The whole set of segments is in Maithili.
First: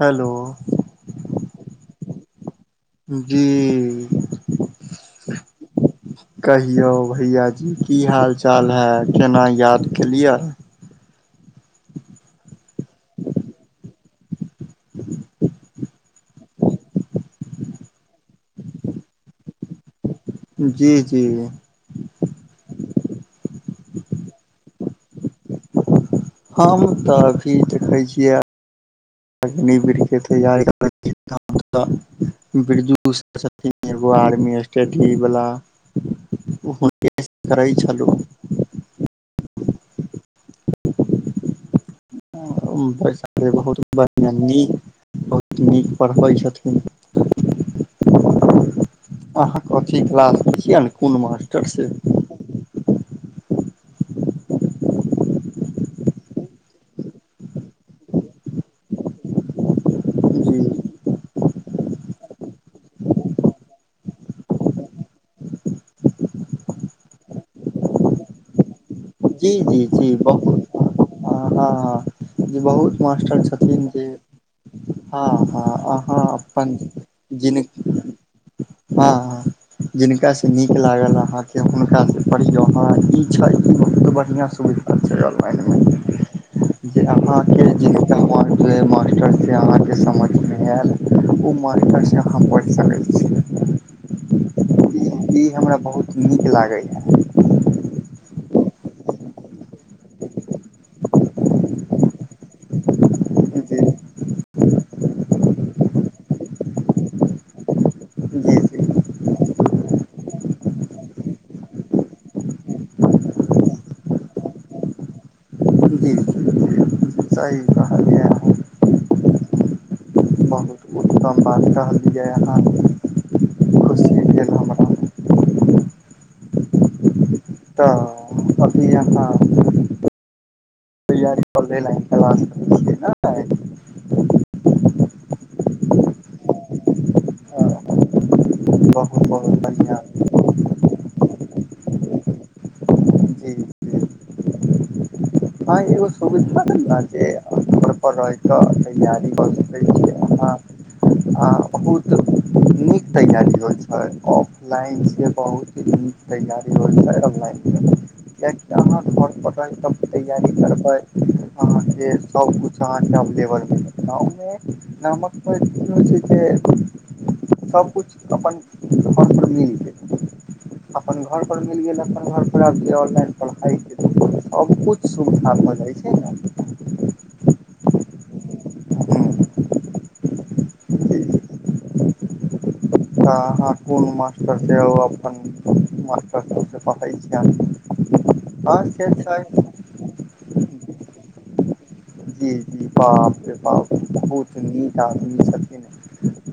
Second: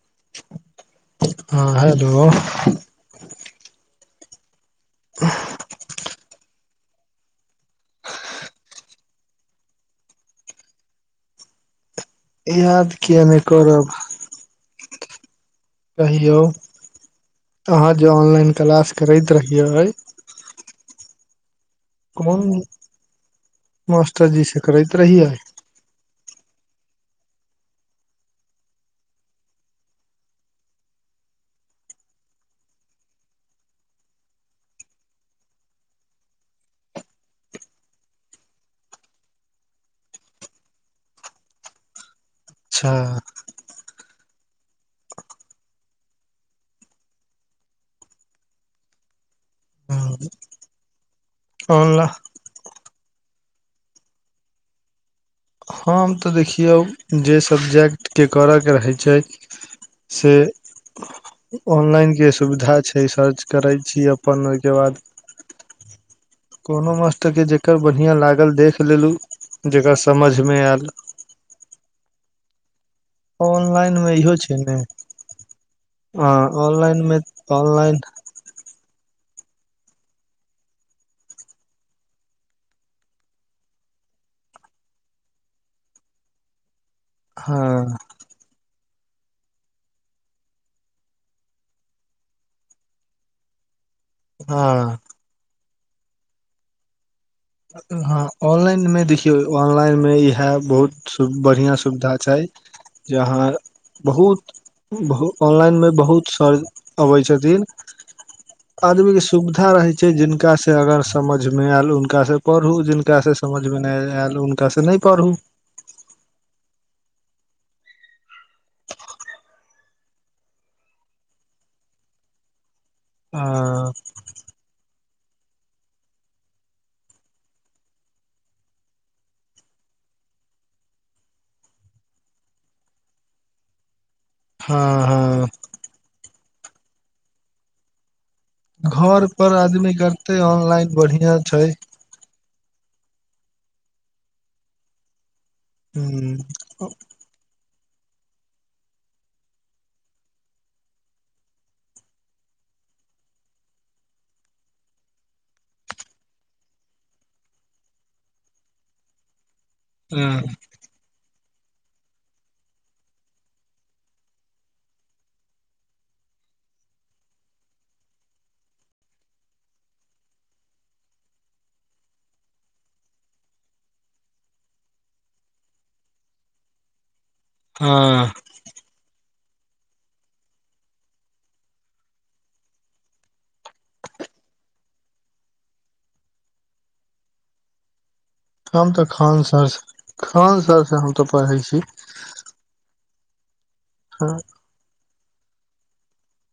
हेलो हँ हेलो। जी। कहियौ भैय जी, की हाल चाल है केना याद के लियै। याद किया नैय करब। कहियौ आहाँ जे ऑनलाइन क्लास करैत रहियै। जी- जी। कोन मास्टरजी से करैत रहियै। हम तऽ अभी देखै छियै। [unintelligible] बिरजू छथिन एगो आर्मी स्टडी वला। [unintelligible] अच्छा [unintelligible] बहुत बढ़ियां नीक बहुत नीक पड़बै छथिन। आहाँ कथी क्लास में छियै कोन मास्टर से? ऑनलाइन हम तऽ देखियौ जे सबजेक्ट के करैयके रहै छैय से जी ऑनलाइन के सुविधा छै, सर्च करै छी अपन ओय के बाद कोनो मास्टर के जकर बढ़ियां लागल देख लेलु जेकर समझ मे एल। ह- हँ- हँ, जे बहुत मास्टर छथिन ऑनलाइन जे, मे इहो छै ने हँ -हँ आहाँ अपन ऑनलाइन मे ऑनलाइन जिनगी हँ- हँ। जिनका सँ नीक लागल आहाँ के हुनका सँ पढ़ियौ, हं ई छैय बहुत बढ़ियां सुविधा। अच्छा ऑनलाइन मे जे आहाँके हँ जिनगी तऽ वाँके मास्टर से आहाँ के समझ मे एल। ओ मास्टर सँ आहाँ पैढ़ सकै छी। हँ। ई हमरा बहुत नीक लागैया। हँ ऑनलाइन मे देखियौ ऑनलाइन मे इएह बहुत सुब बढ़ियां सुविधा छैय जे आहाँ जी बहुत बहुत ऑनलाइन मे बहुत सर अबैत छथिन। जी। जी आदमी के सुविधा रहेै छैय जिनका से अगर समझ मे एल उनका से पड़हु, जिनका सँ समझ मे नैय एल हुनका सँ नैय पड़हु। जी। सही कहलियै। अहाँ कम बात कहलियै अहाँ। आ। खुशी भेल हमरा तऽ अभी आहाँ। तैयारी कर के लेल क्लास करै छियै नै। हँ- हँ। ने घर बहुत पर बहुत आदमी बढ़िआँ करते ऑनलाइन बढ़िया छै। जी जी हँ एगो सुविधा जे। धर पर रहिके तैयारी कऽ सके छियै आहां। हॉं बहुत नीक तैयारी होइ छाय। लाइन से बहुत ही नीक तैयारी हो छै ऑलाइन। कियकि अहाँ त घर पर ह तैयारी करबै। जे सब कुछ अहॉं हम के लेबर देब [unintelligible] नामक [unintelligible] छै जे? सब कुछ अपन [unintelligible] मिल जेतै। अपन घर पर मिल गेल, अपन घर पर आब जे ऑनलाइन पढ़ाइ [unintelligible] अब ओ सुबिधा भऽ जाइ छै ने। हँ। तऽ अहाँ कोन मास्टर सैएब अपन मासटर सबसँ पढ़ै छियैन? हम तऽ खान सर सऽ, खान सर सऽ हम तऽ परहै छी। जी जी बापरे बाप हँ बहुत नीक आदमी छथिन,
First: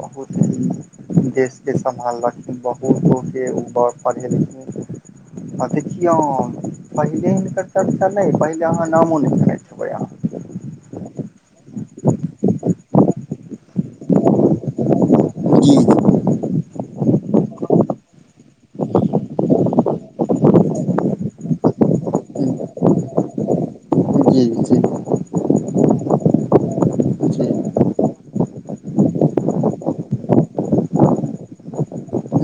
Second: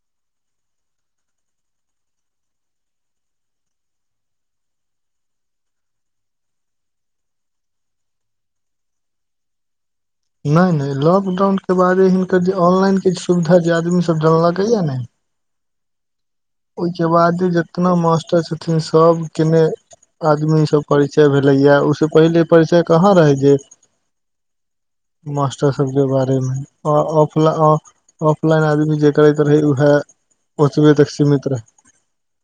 बहुत ही देश के सम्हालखिन बहुतो के ब परहेलखिन। आ देखियौन, पहिले हिनकर चर्चा नैय, पहिले अहाँ नामो नैय सुरैत हेबै, अहाँ नैय नैय लॉकडाउन के बादे हिनकर जे ऑनलाइन के सुविधा जे आदमी सब जानलकै या ने अहाँ जी ओई के बादे जितना मास्टर छथिन सब केने आदमी स परिचय भेलैयैऽ, उसे पहिले परिचय कहाँ रहै जे जी-जी। मास्टर सब के बारे में, आ जी जी ऑफला ऑफलाइन आदमी जे करैत रहै उहैऽ, ओतबे तक सीमित रहै।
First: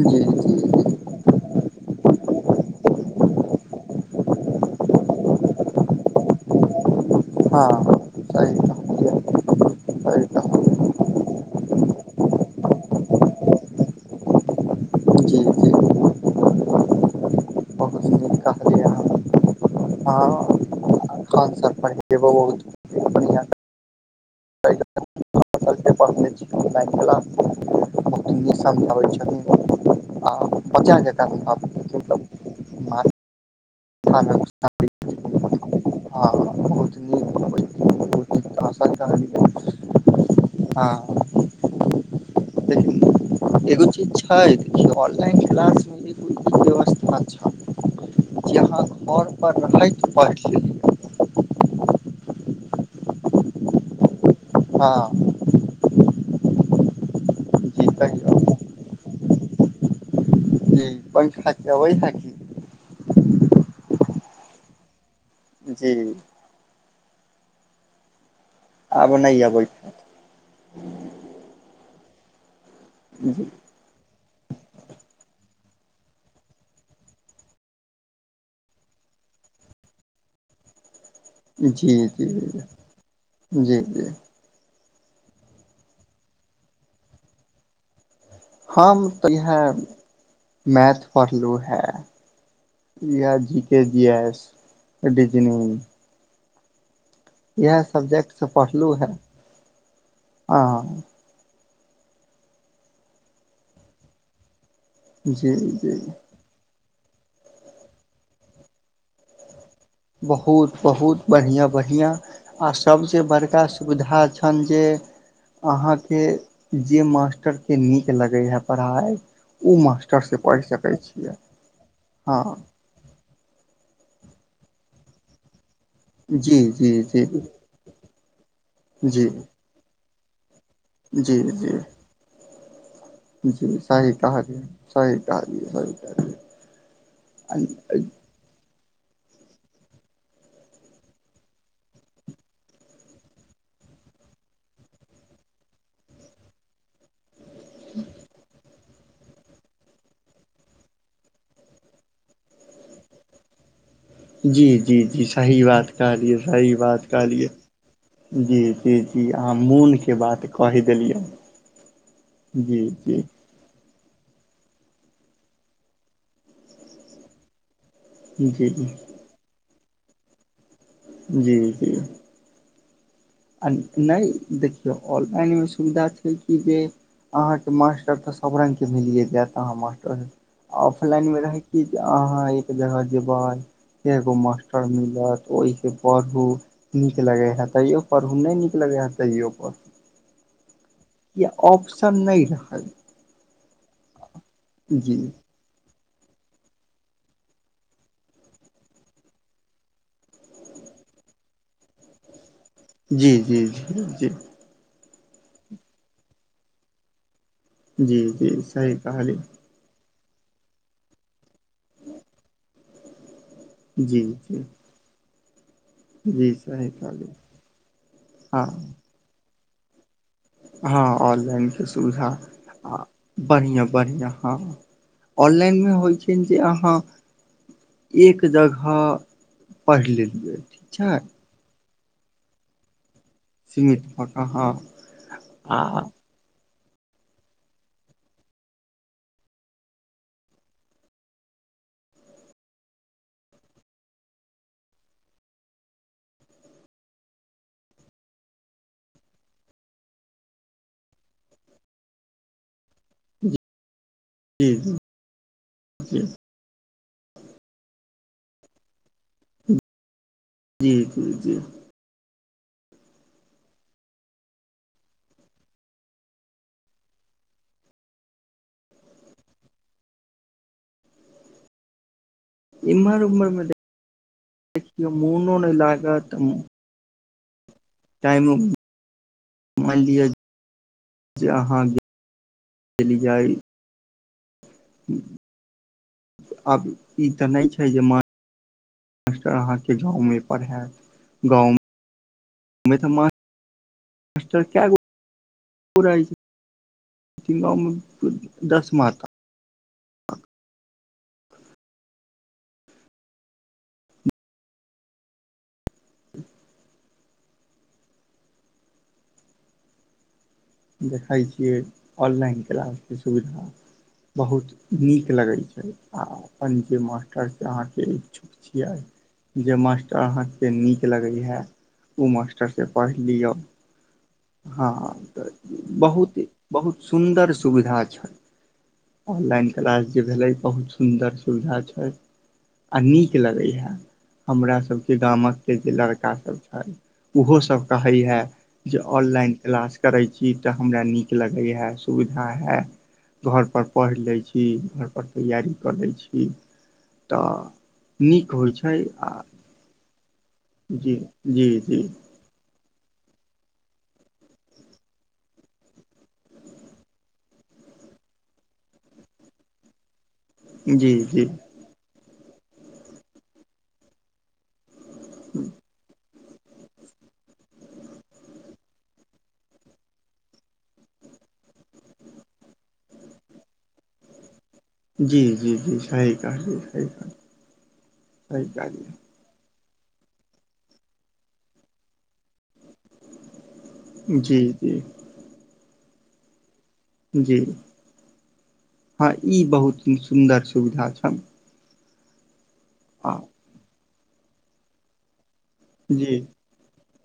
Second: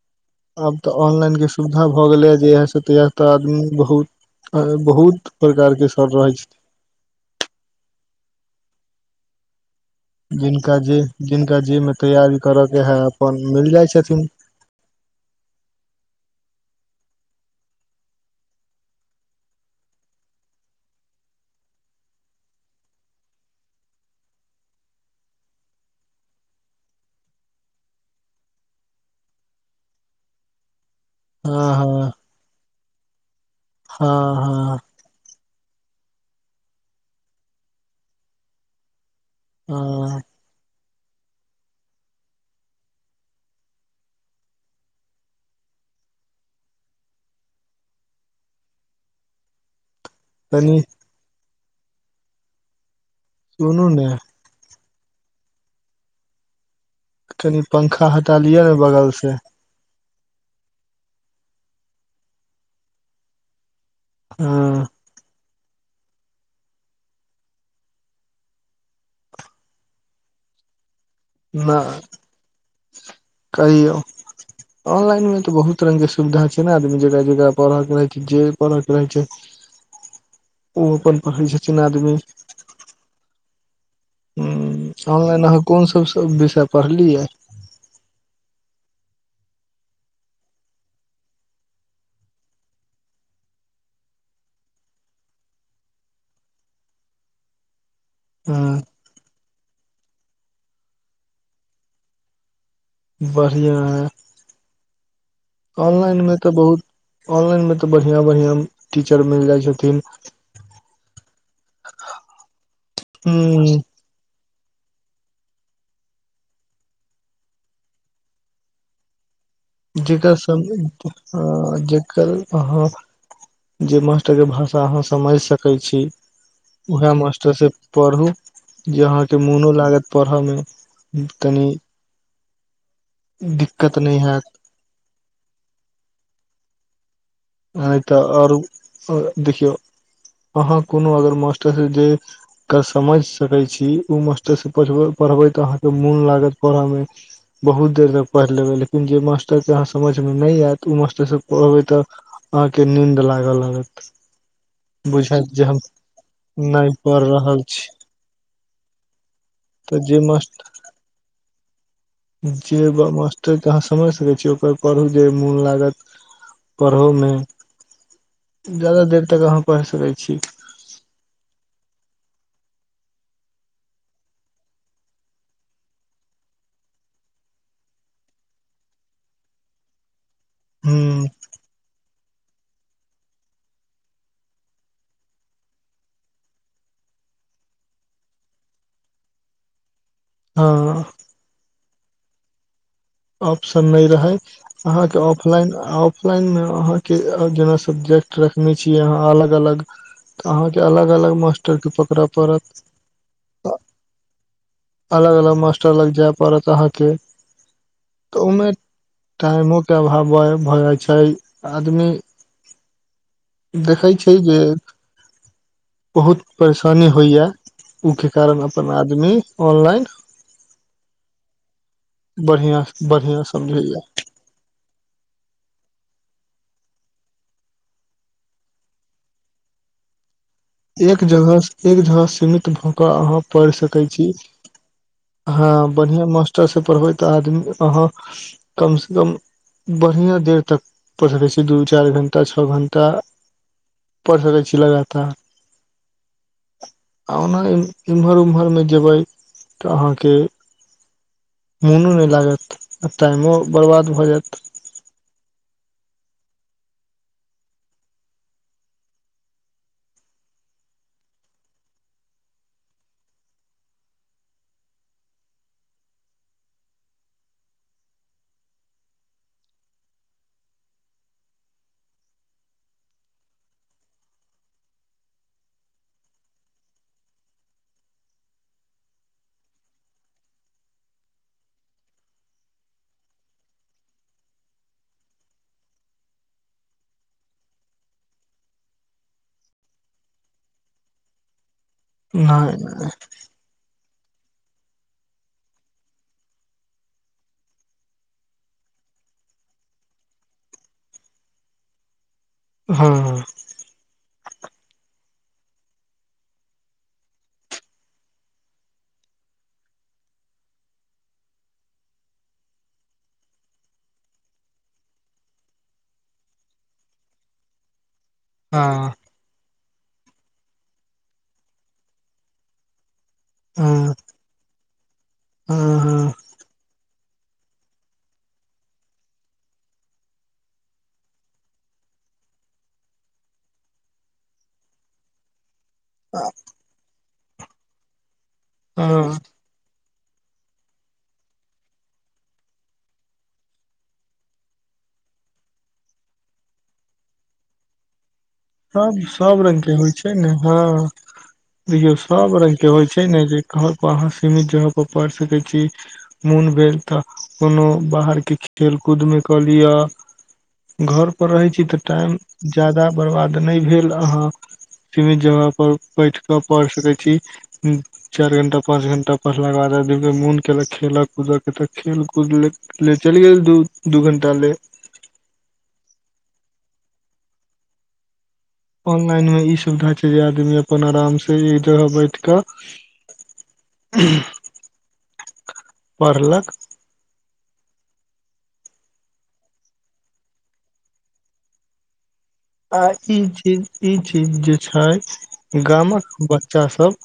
जी-जी आब तऽ ऑनलाइन के सुविधा भऽ गेलैयाऽ जहिया स तहिया तऽ आदमी बहुत त बहुत प्रकार के सर रहे छथि हँ। सही कहलियैऽ। जिनका जे जिनका जे में तैयारी करऽ के है अपन मिल जाय छथिन। जी जी बहुत नीक कहलियै कौन सप परहै जे बहुत। बढ़िआँ पर्हने छी किताब बला। जे समझाबै छथिन, हाॅं बच्चा जेकाँ हँ बुझाबै छथिन। माथामे हँ-हँ। हँ बहुत नीक अबै बहुत नीक आशा कहलियै हँ हँ लेकिन एगो चीज छै ऑनलाईन क्लास में जे कोई-कोई बेबस् अच्छा। जेहां [unintelligible] घर पर रहैत पैइर्ह तनी सुनू ने हँ। कनि जी पंखा कहियौ हटा लिअ ने बगल से। जी पंखा चवई है कि? हँ। जी। आब नैय आबैत हैत। नह उं हूँ कहियौ ऑनलाइन मे तऽ बहुत रंग के सुविधा छै ने आदमी जेकरा -जेकरा पढ़य के रहै छै जे पढ़ैय के रहै छै। ओ अपन पढ़ै छथिन जी आदमी। जी जी जी हुँ ऑनलाइन अहाँ कोन सब विषय पढ़लियै? हम तऽ इहे मेएथ पढ़लू हेँ। इहे जीके जी एस रिजिरिंग। इएहे सब्जेक्ट सँ हँ पढ़लहुँ हेँ आहाँ। बढ़िया अइ जी जी ऑनलाइन मे। तऽ बहुत ऑनलाइन मे तऽ बढ़ियां -बढ़ियां टीचर मिल जाइ छथिन? बहुत -बहुत बढ़िआँ बढ़िआँ आ सबसँ बड़का हूँ सुविधा छै। अनजे अहाँके जे मास्टरके नीक लगै हेए पढ़ाइ। ओ जेकर मास्टरसँ सम पढ़ि सकै छियै जेकर हँ आहाँ। जे मास्टर के भाषा आहाँ समैझ सकै छी जी जी उएह जी मास्टर सँ। पढ़ू जे जी आहाँके मोनो लागत पढ़ऽ मे। जी तनी जी जी दिक्कत सही नहि हैत कहलिय सही कहलिय सी कहलियै। नहि कहलियै तऽ आरो देखियौ आहाँ कोनो अगर मास्टरसँ जे? के समझ सकै छी ओ मास्टरसँ पढ़ब-पढ़बै तऽ अहाँके मोन लागत पढ़ऽ मे। बहुत देर तक पइड़ लेबै लेकिन जे मास्टरके आहाँ के समझ मे ने एत ओ मास्टर सँ पढ़बै तऽ। आहाँके नींन्द लागऽ लागत। जी, जी, जी बुझायत सही जे हम बात कहलियै सही नहि बात पढ़ कहलियै। रहल छी जी, जी, जी आहाँ तऽ मोनके जे बात कैह देलियै। जी जेबा जी मस्त तब तऽ आहाँ समैझ सकै छीयै ओकर पढ़ू जे मोन लागत पढ़ऽमे। जी ज्यादा देर तक आहाँ पैढ़ सकै छी। जी, जी आ नै देखियौ ऑनलाइनमे सुविधा छै कि जे। अहाँके मास्टर तऽ सब रंगके मिलियए जेएत आहाँ मास्टर ह ऑफलाइनमे रहैत। क जे आहाँ एक जगह के बाद? एगो मास्टर मिलत ओहि सँ पढ़ू नीक लगे हे तैयो। पढू नै नीक लगेै हेँ तइयो पड़ू। हँ। या ऑप्शन नै रहल। ऑप्शन नै रहे आहाँके जी ऑफलाइन ऑफ। लाइन मे अहाँके जेना सब्जेक्ट रखने छियै आहाँ अलग -अलग। तऽ आहाँके अलग- अलग मास्टर के पकड़य पड़त। जी, जी, जी, जी अलग- अलग मास्टर लग जाय पड़त अहाँके जी तऽ जी ओयमे सही कहली टाइमो। [unintelligible] भाव भऽ जाय छै आदमी देखै जी छै जे। जी बहुत जी सही परेशानी कहली होइए ओके कारण हँ अपन आदमी ऑनलाइन। हँ ऑनलाइन के सुविधा बढ़िया आ बढ़िया बढ़िआँ समझैया बढ़िआँ हँ। ऑनलाइन मे होइ छै जे अहाँ एक जगह पढ़ि लेलियै। ठीक छै एक जगह, एक जगह सीमित भ क अहाँ पैढ़ सीमित सकै भऽ छी कऽ अहाँ आहा आ बढ़िआं मास्टरसँ पढ़बै तऽ आदमी अहाँ कम से कम बढ़िआँ देर तक पढ़सकै छी दू चैर घण्टा छ घण्टा। पढ सकै छी लगातार। आ ओना एम्हर ओम्हरमे जेबै तऽ अहाँके मोनो नै लागत आ टाइमो बर्बाद भऽ जायत। जी [unintelligible] जी, गुरुजी। इमहर उमहर मे देखियो मुनो नै लागत। टाइमो मैंन लिअ जे, अहाँ दिल्ली जाय। आब ई तऽ नै छै जे मान मास्टर अहाँके गाँव मे परहेत गाँवमे नाय। मास्टर कीयेगो पुराई तीनम दस माथा हँ। [inaudible] देखै छियै ऑनलाइन क्लासके सुविधा। बहुत नीक लगै छै आ अपन जे मास्टर से अहाँके छिये। हँ जे मास्टर अहाँके नीक लगै हे ओ मास्टरसँ पढ़ि लियौ। हाँ द ह - ह। बहुते बहुत सुन्दर सुविधा छै। ऑनलाइन क्लास जे भेलै बहुत सुन्दर सुविधा छै। आ नीक लगै हे, हमरा सब के गामक के जे लड़क का सब छे उहो सब कहे हे जे हँ ऑनलाइन क्लास करे छी। इ तऽ हमरा नीक लगै हे सुविधा हे। घरपर पढ़ि लै छी घर पर तैयारी कऽ लै छी। तऽ नीक होइ छै। सब आ सब रंग के होइ छै ने ह जी जी जी देखियौ सब रंग के होइ छै ने जे घर पर अहाँ सीमित जगह पर पढ़ सकै छी। मुन भेल तऽ कोनो बाहर किछ खेलकूदमे कऽ लिअ। जी जी घरपर रहै छी तऽ टाइम ज्यादा बरबाद नै भेल अहाँ सीमित जगह पर बैठ कऽ पढ़ सकैत छी चैर घंटा पाँच घंटा पढ़लाके बाद आदमीे के मोन केलक खेलऽ कूद के तऽ खेलु - कुदु ले ले चलि गेल दू - दू घण्टा ले। जी - जी - जी सही कहलिए, सही कहलिए, सही कह ऑनलाइनमे इ सुविधा छै जे आदमी अपन आरामसँ एक जगह बैठ क [unintelligible] जी - जी। पढ़लक जी हँ ई बहुत सुन्दर सुविधा छल आ ई चीज ई चीज जे छै गामक जी बच्चा सब।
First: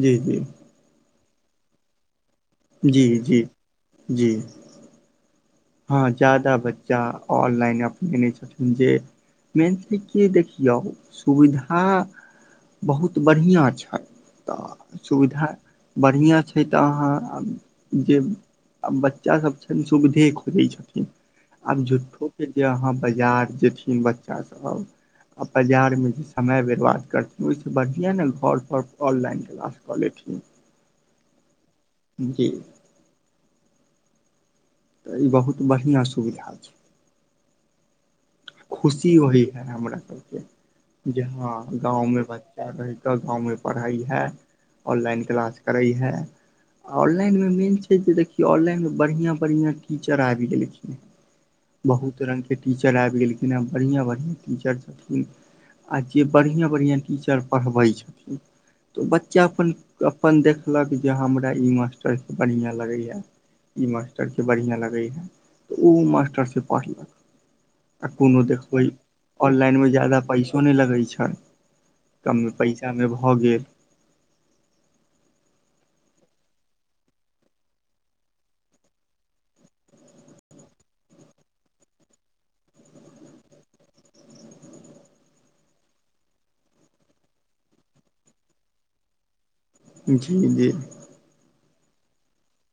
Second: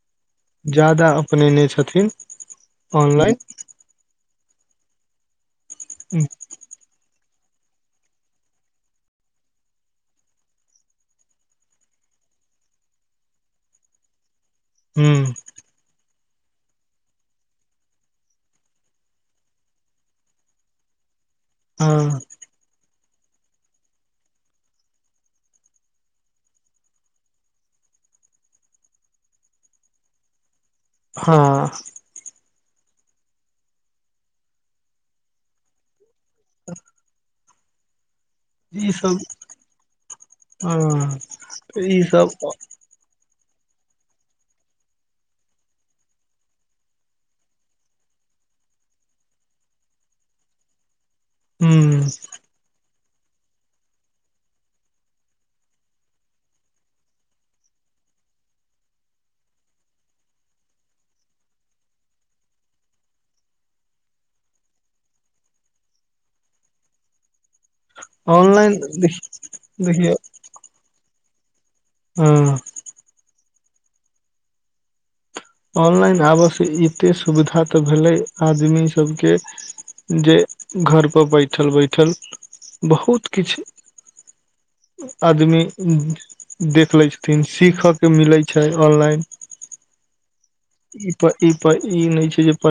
जी, जी ज्यादा अपनेने छथिन। जी, ऑनलाइन जी, जी हँ ज्यादा बच्चा ऑनलाइन अपनेने छथिन जे। मेन [unintelligible] के देखियौ सुविधा। बहुत बढ़िआँ छै तऽ हूँ सुविधा बढ़िआँ छै। छै तऽ अहाँ जे बच्चा सब छैन सुविधे खोजै छथिन। आब हँ झूठो के जे आहाँ बाजार जेथिन बच्चा सब। आ बजारमे जे समय बेर्बाद करथिन ओहिसँ बढ़िआँ ने घर पर ऑनलाइन क्लास कऽ लेथिन। हँ। जी तऽ ई बहुत बढ़िआँ सुविधा। छै ई खुशी सब वही है हमरा सबके हँ जे हँ ई गाँंव मे सब बच्चा रहैत। गाँवमे पढ़ै है ऑनलाइन क्लास करै है। ऑनलाइन मे मेन छै जे देखियौ ऑनलाइनमे बढ़िआँ बढ़िआँ टीचड़ आइब गेलखिन। हूँ बहुत रंग के टीचर आइब गेलखिनेँ हेँ बढ़िआँ बढ़िआँ टीचर छथिन। आ जे बढ़िआँ बढ़िआँ टीचर पढ़बै छथिन। तऽ बच्चा अपन अपन देखलक जे हमरा ई मास्टरके बढ़िआँ लगैया। ई मास्टरके बढ़िआँ लगै हइ तऽ ओ मास्टर से पढ़लक। आ कोनो ऑनलाइन देखबै देख ऑनलाइन मे देखियौ ज्यादा पैसो नै लगै छै। कम हँ पैसा मे भऽ गेल। ऑनलाइन आबऽ से एते सुविधा तऽ भेलेै आदमी सबके। जे घर पर बैठल- बैठल बहुत किछ। आदमी उ। देखलै छथिन सीखयके मिलै छै ऑनलाइन। जी, जी ई पर ई पर इ नै छै जे पर।